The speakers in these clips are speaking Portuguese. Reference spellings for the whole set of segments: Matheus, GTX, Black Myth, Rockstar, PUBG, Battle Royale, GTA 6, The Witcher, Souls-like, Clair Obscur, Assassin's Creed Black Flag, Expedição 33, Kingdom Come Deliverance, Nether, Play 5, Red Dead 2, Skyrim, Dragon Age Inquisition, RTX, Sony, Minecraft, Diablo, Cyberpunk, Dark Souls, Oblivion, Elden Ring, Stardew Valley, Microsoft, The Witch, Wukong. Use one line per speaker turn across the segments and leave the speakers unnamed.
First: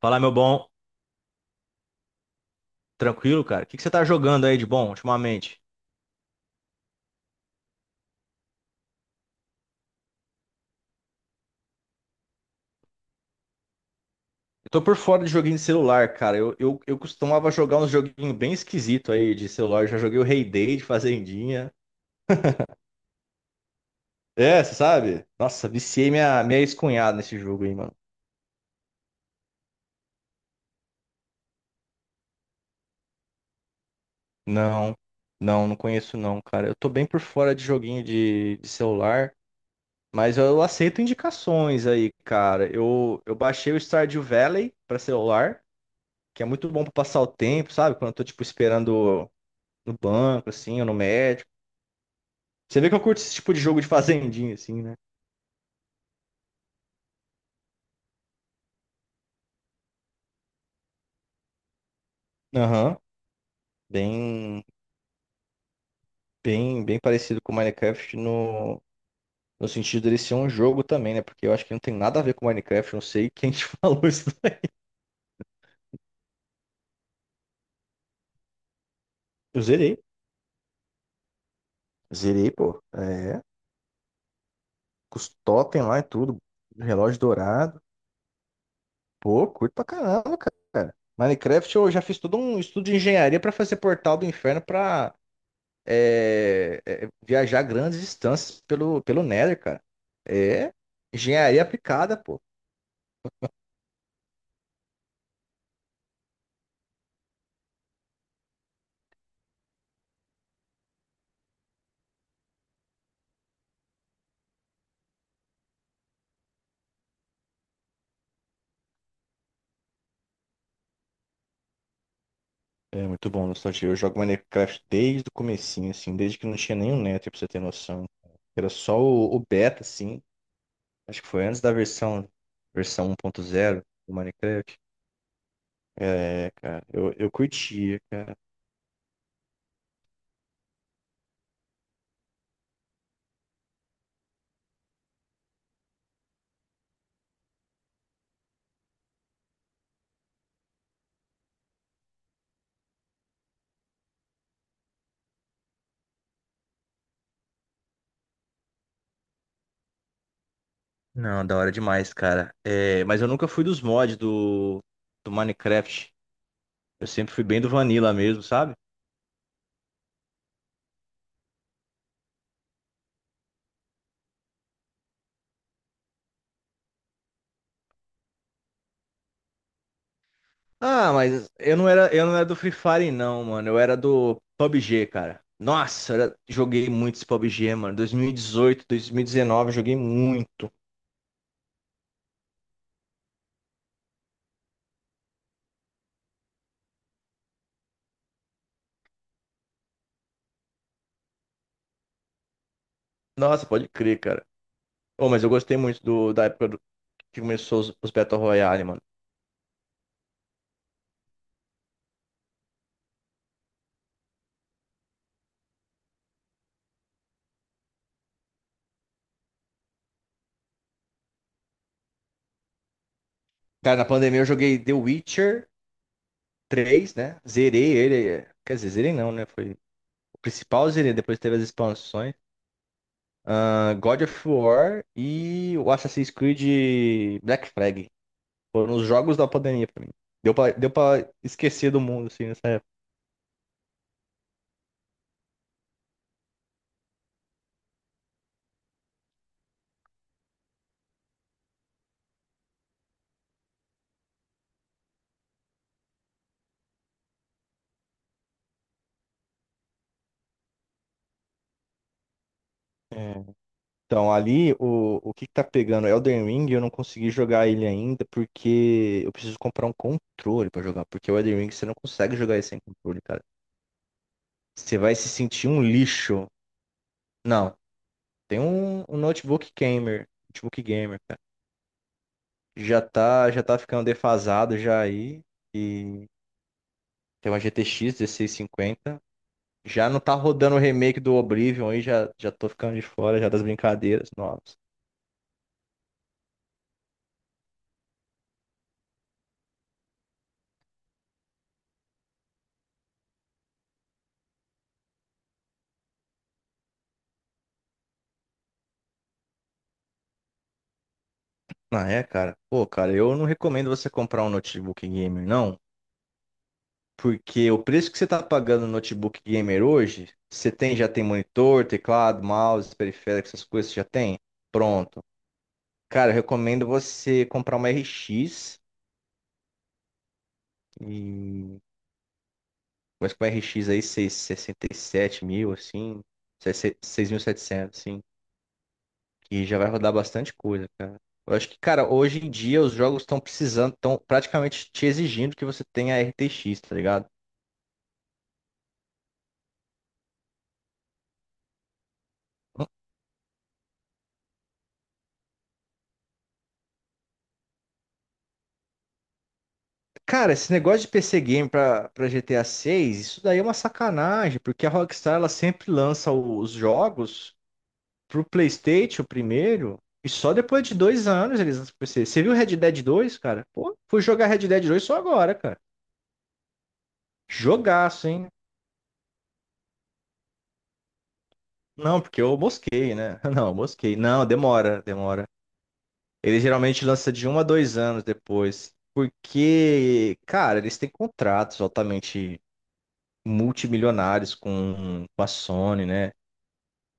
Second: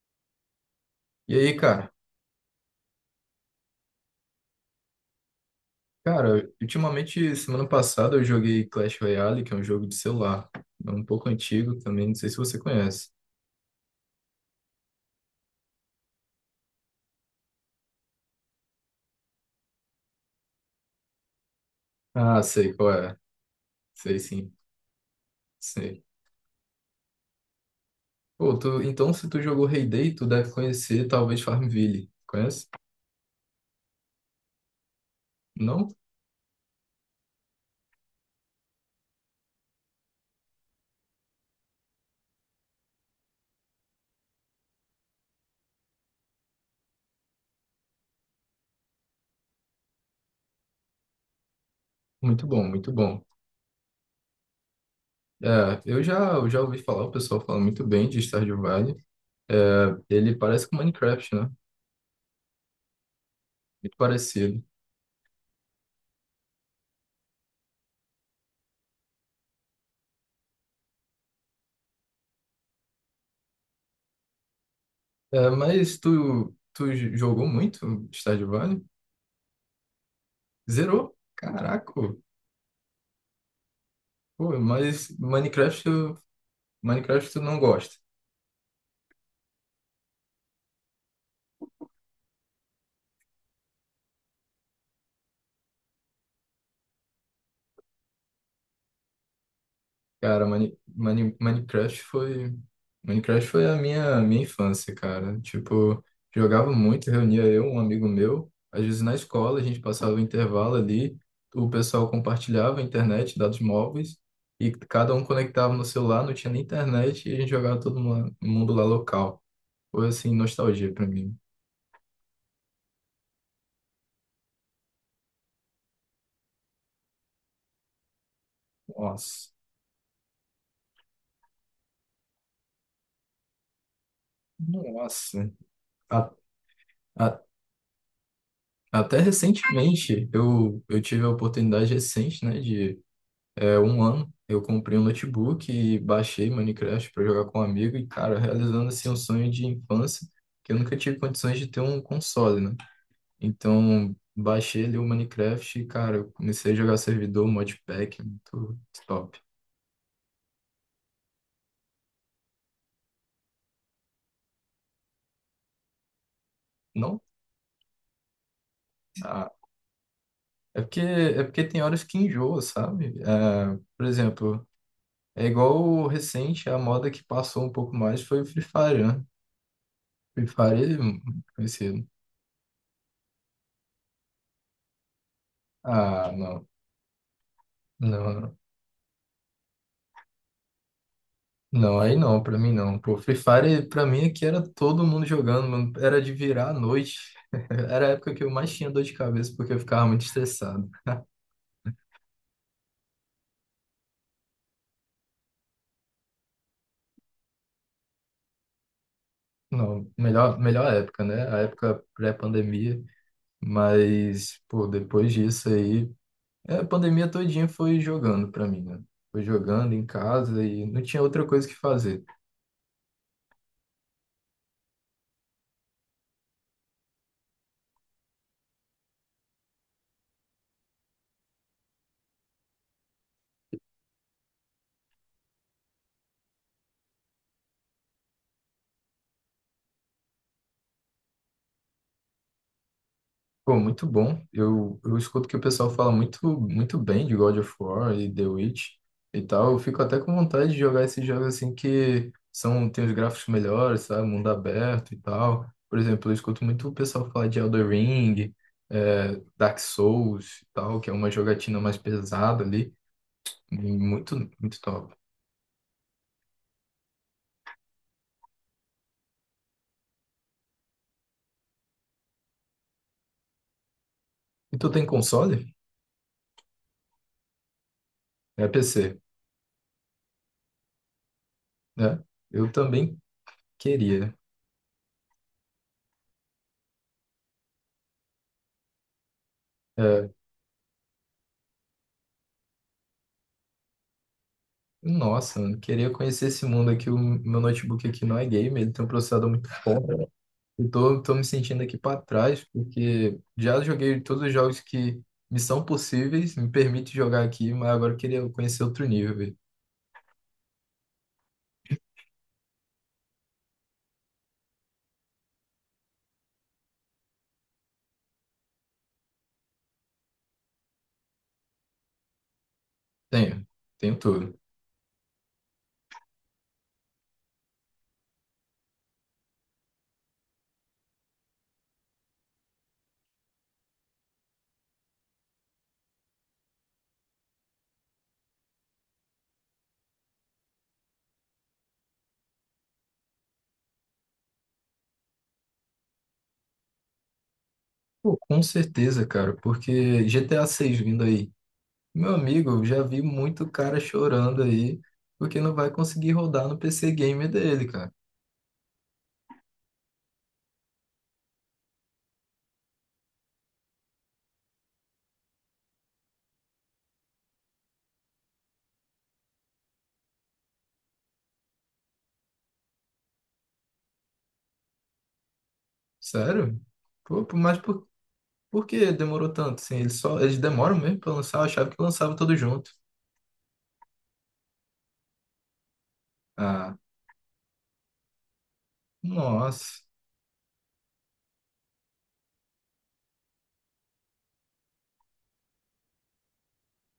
Fala, meu bom.
E aí, cara?
Tranquilo, cara? O que que você tá jogando aí de bom ultimamente?
Cara, ultimamente, semana passada eu joguei Clash Royale, que é um jogo de celular. É um pouco antigo também, não sei se você conhece.
Eu tô por fora de joguinho de celular, cara. Eu costumava jogar uns joguinhos bem esquisitos aí de celular. Eu já joguei o Rei Day de Fazendinha.
Ah, sei qual é. Sei sim,
É, você sabe? Nossa,
sei.
viciei minha ex-cunhada nesse jogo aí, mano.
Pô, então se tu jogou Hay tu deve conhecer talvez Farmville. Conhece?
Não, não, não
Não?
conheço não, cara. Eu tô bem por fora de joguinho de celular, mas eu aceito indicações aí, cara. Eu baixei o Stardew Valley pra celular, que é muito bom pra passar o tempo, sabe? Quando eu tô, tipo, esperando no banco, assim, ou no médico.
Muito bom,
Você vê
muito
que eu curto
bom.
esse tipo de jogo de fazendinha, assim, né?
É, eu já ouvi falar, o pessoal fala muito bem de Stardew Valley. É, ele parece com Minecraft, né?
Aham.
Muito parecido.
Bem, bem, bem parecido com Minecraft no sentido dele ser um jogo também, né? Porque eu acho que não tem nada a ver com Minecraft, não sei quem te falou isso daí.
É, mas tu jogou muito Stardew Valley?
Eu zerei.
Zerou? Caraca!
Zerei, pô. É.
Pô, mas
Com os totem
Minecraft,
lá e tudo. Relógio
Minecraft tu não
dourado.
gosta.
Pô, curto pra caramba, cara. Minecraft eu já fiz todo um estudo de engenharia pra fazer portal do inferno pra viajar grandes distâncias pelo Nether, cara.
Cara,
É engenharia
Minecraft
aplicada, pô.
foi, Minecraft foi a minha infância, cara. Tipo, jogava muito, reunia eu, um amigo meu, às vezes na escola, a gente passava o intervalo ali, o pessoal compartilhava a internet, dados móveis, e cada um conectava no celular, não tinha nem internet, e a gente jogava todo mundo lá local. Foi assim, nostalgia pra mim.
É muito bom, nostalgia. Eu jogo Minecraft desde o comecinho, assim, desde que não tinha nenhum Nether, pra você ter noção. Era só o
Nossa,
beta, assim. Acho que foi antes da versão 1.0 do Minecraft.
nossa.
É, cara, eu
A-
curtia, cara.
Até recentemente, eu tive a oportunidade recente, né, de um ano, eu comprei um notebook e baixei Minecraft para jogar com um amigo e, cara, realizando assim um sonho de infância, que eu nunca tive condições de ter um console, né? Então, baixei ali o Minecraft e, cara, eu comecei a jogar servidor, modpack, muito top.
Não, da hora demais, cara. É, mas eu nunca fui dos mods do Minecraft. Eu
Não,
sempre fui bem do Vanilla mesmo, sabe?
ah, é porque tem horas que enjoa, sabe? É, por exemplo, é igual o recente, a moda que passou um pouco mais foi o Free Fire, né? Free Fire é
Ah,
muito
mas
conhecido.
eu não era do Free Fire, não, mano. Eu era do PUBG, cara. Nossa,
Ah, não.
joguei muito esse PUBG, mano.
Não, não.
2018, 2019, joguei muito.
Não, aí não, pra mim não. Pô, Free Fire, pra mim, aqui era todo mundo jogando, mano. Era de virar à noite. Era a época que eu mais tinha dor de cabeça, porque eu ficava muito estressado.
Nossa, pode crer, cara. Oh, mas eu gostei muito da época que começou os Battle Royale, mano.
Não, melhor, melhor época, né? A época pré-pandemia. Mas, pô, depois disso aí. A pandemia todinha foi jogando pra mim, né? Foi jogando em casa e não tinha outra coisa que fazer.
Cara, na pandemia eu joguei The Witcher 3, né? Zerei ele. É. Quer dizer, zerei não, né? Foi o principal, zerei. Depois teve as expansões. Ah, God of War e o Assassin's Creed Black Flag. Foram os jogos da pandemia pra mim. Deu pra esquecer do mundo, assim, nessa época.
Pô, muito bom. Eu escuto que o pessoal fala muito, muito bem de God of War e The Witch e tal. Eu fico até com vontade de jogar esses jogos assim que são, tem os gráficos melhores, sabe? Mundo aberto e tal. Por exemplo, eu escuto muito o pessoal falar de Elden Ring, é Dark Souls e tal, que é uma jogatina mais pesada ali.
É. Então,
Muito,
ali,
muito top.
o que que tá pegando? Elden Ring, eu não consegui jogar ele ainda porque eu preciso comprar um controle pra jogar. Porque o Elden Ring, você não consegue jogar ele sem controle, cara.
E tu
Você
tem
vai se sentir
console?
um lixo. Não, tem
É
um
PC,
notebook gamer. Notebook gamer, cara.
né? Eu
Já
também
tá, já tá ficando
queria.
defasado já aí. E tem uma GTX 50. Já não
É,
tá rodando o remake do Oblivion aí, já tô ficando de fora já das brincadeiras novas.
Nossa, mano, queria conhecer esse mundo aqui. O meu notebook aqui não é gamer, ele tem um processador muito forte. Eu tô me sentindo aqui para trás, porque já joguei todos os jogos que me são possíveis, me permite jogar aqui, mas agora eu queria conhecer outro nível, velho.
Ah, é, cara? Pô, cara, eu não recomendo você comprar um notebook gamer, não. Porque o preço que você tá pagando no notebook gamer hoje, você tem, já tem monitor, teclado, mouse, periférico, essas
Tenho,
coisas, você já
tenho
tem?
tudo.
Pronto. Cara, eu recomendo você comprar uma RX e... Mas com a RX aí, seis sessenta e sete mil, assim, 6.700 assim. E já vai rodar bastante coisa, cara. Eu acho que, cara, hoje em dia os jogos estão precisando, estão praticamente te exigindo que você tenha RTX, tá ligado?
Pô, com certeza, cara, porque GTA 6 vindo aí. Meu amigo, eu já vi muito cara chorando aí, porque não vai conseguir rodar no PC gamer dele, cara.
Cara, esse negócio de PC Game pra GTA 6, isso daí é uma sacanagem, porque a Rockstar ela sempre lança os jogos pro PlayStation primeiro, e só depois de 2 anos eles lançam pro PC. Você viu Red Dead 2, cara? Pô, fui jogar Red Dead 2 só agora, cara.
Sério? Pô, mas por
Jogaço, hein?
Por que demorou tanto? Assim, eles demoram mesmo pra lançar, eu achava que
Não,
lançava
porque
tudo
eu
junto.
mosquei, né? Não, eu mosquei. Não, demora, demora. Ele
Ah,
geralmente lança de 1 a 2 anos depois.
nossa.
Porque, cara, eles têm contratos altamente multimilionários com a Sony, né?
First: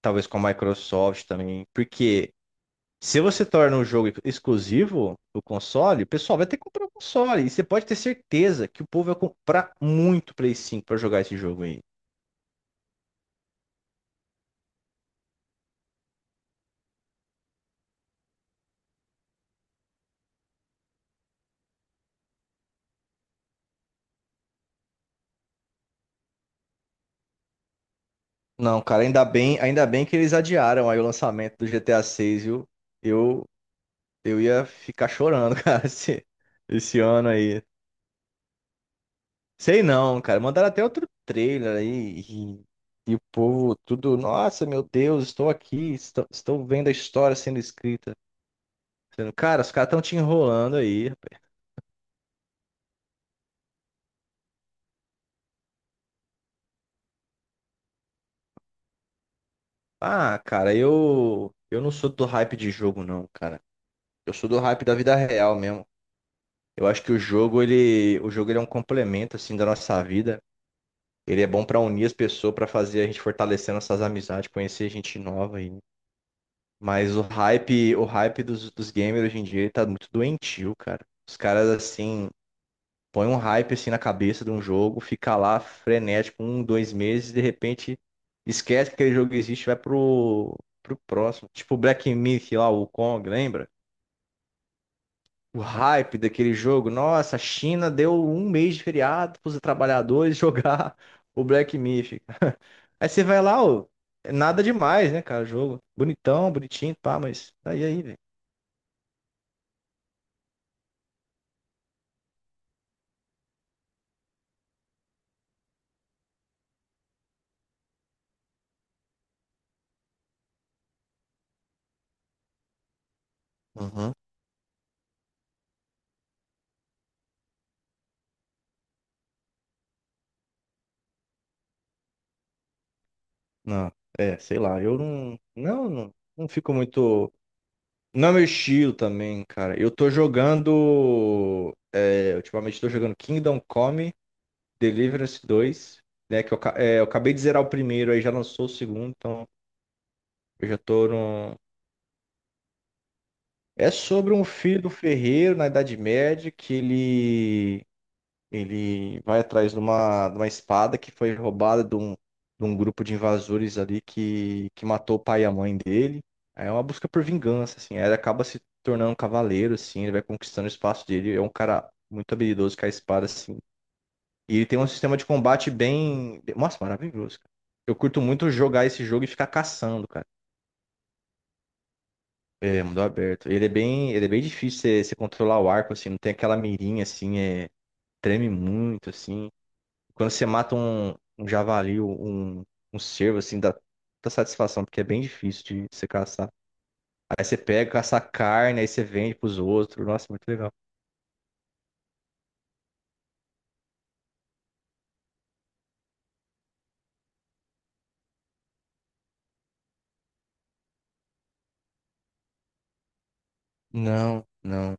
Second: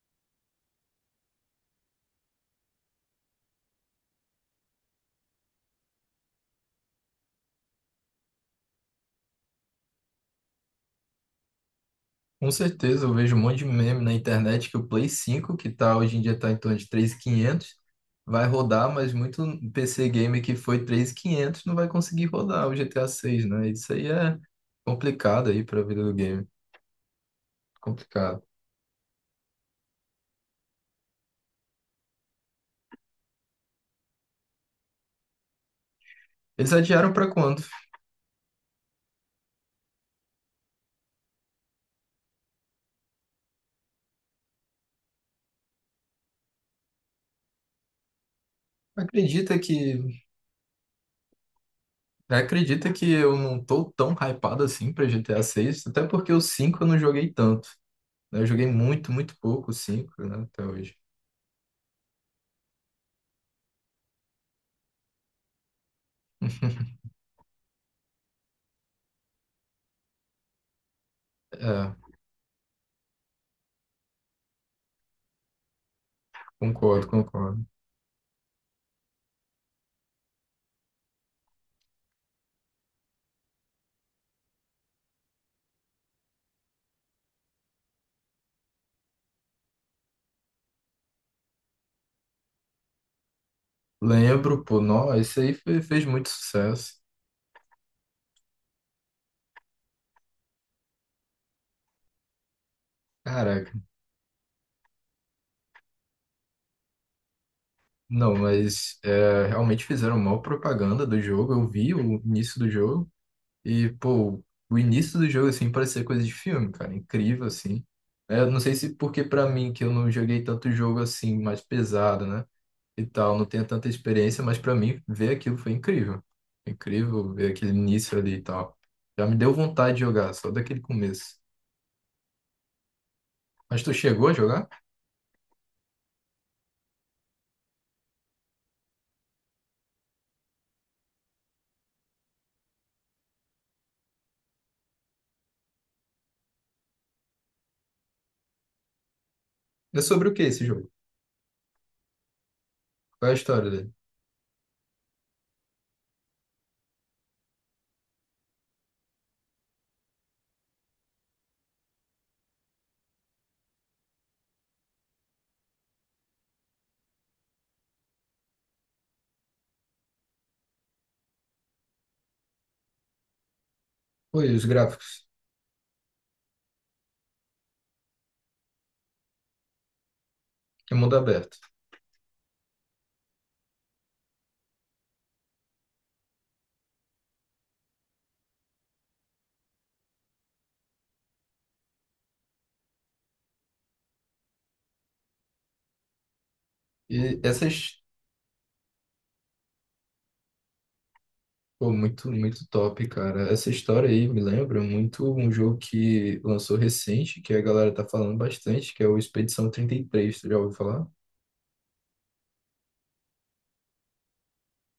Talvez com a Microsoft também. Porque se você torna um jogo exclusivo do console, o pessoal vai ter que comprar o console. E você pode ter certeza que o povo vai comprar muito Play 5 pra jogar esse jogo aí.
Com certeza, eu vejo um monte de meme na internet que o Play 5, hoje em dia tá em torno de 3.500, vai rodar, mas muito PC game que foi 3.500 não vai conseguir rodar o GTA 6, né? Isso aí é complicado aí pra vida do game, complicado.
Não, cara, ainda bem que eles adiaram aí o lançamento do GTA 6, viu? Eu, eu ia ficar chorando, cara,
Eles
esse
adiaram pra
ano aí.
quando?
Sei não, cara. Mandaram até outro trailer aí. E o povo, tudo. Nossa, meu Deus, estou aqui. Estou vendo a história sendo escrita. Sendo,
Acredita
cara, os caras
que
estão te enrolando aí, rapaz.
acredita que eu não tô tão hypado assim pra GTA 6, até porque o 5 eu não joguei tanto. Eu joguei muito, muito pouco o 5,
Ah,
né, até
cara,
hoje.
eu. Eu não sou do hype de jogo, não, cara. Eu sou do hype da vida real mesmo. Eu acho que o jogo, ele. O jogo, ele é um complemento, assim, da nossa vida. Ele é bom pra
É,
unir as pessoas, pra fazer a gente fortalecer nossas amizades, conhecer gente nova.
concordo,
Mas o
concordo.
hype, o hype dos gamers hoje em dia ele tá muito doentio, cara. Os caras assim, põem um hype assim na cabeça de um jogo, fica lá frenético 1, 2 meses, de repente esquece que aquele jogo existe, e vai pro próximo. Tipo o Black Myth lá, o Kong, lembra?
Lembro, pô, nossa, esse aí
O
fez
hype
muito
daquele jogo,
sucesso.
nossa, a China deu um mês de feriado pros trabalhadores jogar o Black Myth. Aí você vai lá,
Caraca,
ó, nada demais, né, cara, o jogo. Bonitão, bonitinho, pá, mas tá aí aí, velho.
não, mas é, realmente fizeram mal propaganda do jogo. Eu vi o início do jogo. E, pô, o início do jogo, assim, parecia coisa de filme, cara. Incrível, assim. É, eu não sei se porque pra mim, que eu não joguei tanto jogo assim, mais pesado, né? E tal, não tenho tanta
Uhum.
experiência, mas pra mim, ver aquilo foi incrível. Incrível ver aquele início ali e tal. Já me deu vontade de jogar, só daquele começo. Mas
Não,
tu chegou a
é, sei
jogar?
lá, eu não fico muito. Não é meu estilo também, cara. Eu tô jogando. É, ultimamente tô jogando Kingdom Come Deliverance 2, né? Que eu, é, eu acabei de zerar o primeiro, aí já lançou o segundo, então
É sobre o que esse
eu já
jogo?
tô no.
Qual é a história
É
dele?
sobre um filho do ferreiro na Idade Média que ele. Ele vai atrás de uma espada que foi roubada de um grupo de invasores ali que matou o pai e a mãe dele. Aí é uma busca por vingança, assim. Aí ele acaba se tornando um cavaleiro, assim. Ele vai conquistando o espaço dele. É um cara muito habilidoso com a espada, assim.
Foi
E
os
ele tem um
gráficos.
sistema de combate bem... Nossa, maravilhoso, cara. Eu curto muito jogar esse jogo e ficar caçando, cara.
É mundo aberto.
É, mundo aberto. Ele é bem difícil você controlar o arco, assim. Não tem aquela mirinha, assim. É, treme muito, assim. Quando você mata um javali, um cervo, assim, dá muita satisfação, porque é bem difícil de você caçar.
E
Aí você pega,
essas
caça a carne, aí você vende pros outros. Nossa, muito legal.
Pô, muito, muito top, cara. Essa história aí me lembra muito um jogo que lançou recente, que a galera tá falando bastante, que é o Expedição 33, tu já ouviu falar?
Não, não.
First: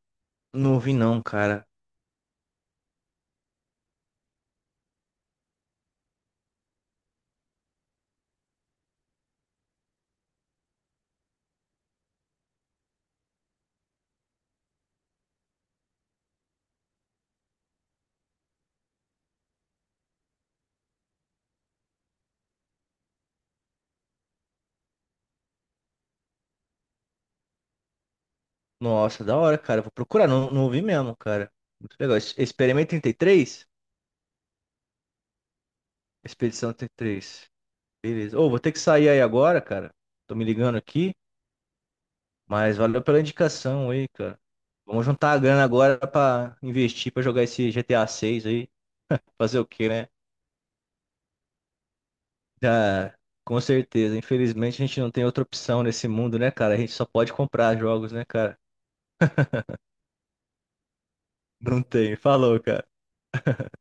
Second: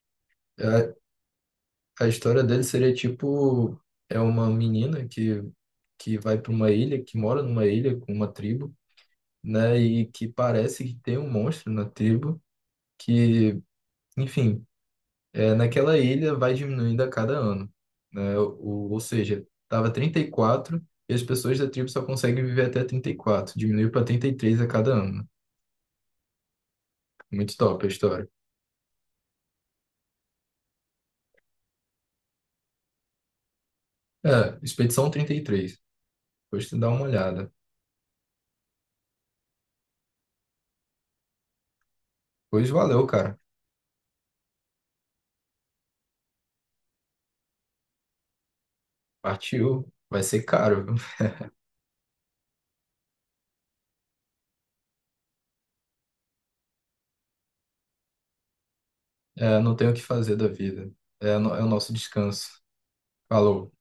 Não ouvi
A,
não, cara.
a história dele seria tipo, é uma menina que, vai para uma ilha, que mora numa ilha com uma tribo, né? E que parece que tem um monstro na tribo, que, enfim, naquela ilha vai diminuindo a cada ano, né? Ou seja, estava 34 e as pessoas da tribo só conseguem viver até 34. Diminuiu para 33 a cada ano. Muito top a história.
Nossa, da hora, cara. Vou procurar. Não, não ouvi mesmo, cara. Muito legal. Experimento 33?
É, Expedição 33. Depois
Expedição
tu dá uma
33.
olhada.
Beleza. Ô, vou ter que sair aí agora, cara. Tô me ligando aqui.
Pois
Mas valeu
valeu,
pela
cara.
indicação aí, cara. Vamos juntar a grana agora pra investir, pra jogar esse GTA 6 aí. Fazer o quê,
Partiu.
né?
Vai ser caro, viu?
Ah, com certeza. Infelizmente a gente não tem outra opção nesse mundo, né, cara? A gente só pode comprar jogos, né, cara?
É, não tem o que fazer da vida. É, é o
Não
nosso
tem.
descanso.
Falou, cara.
Falou.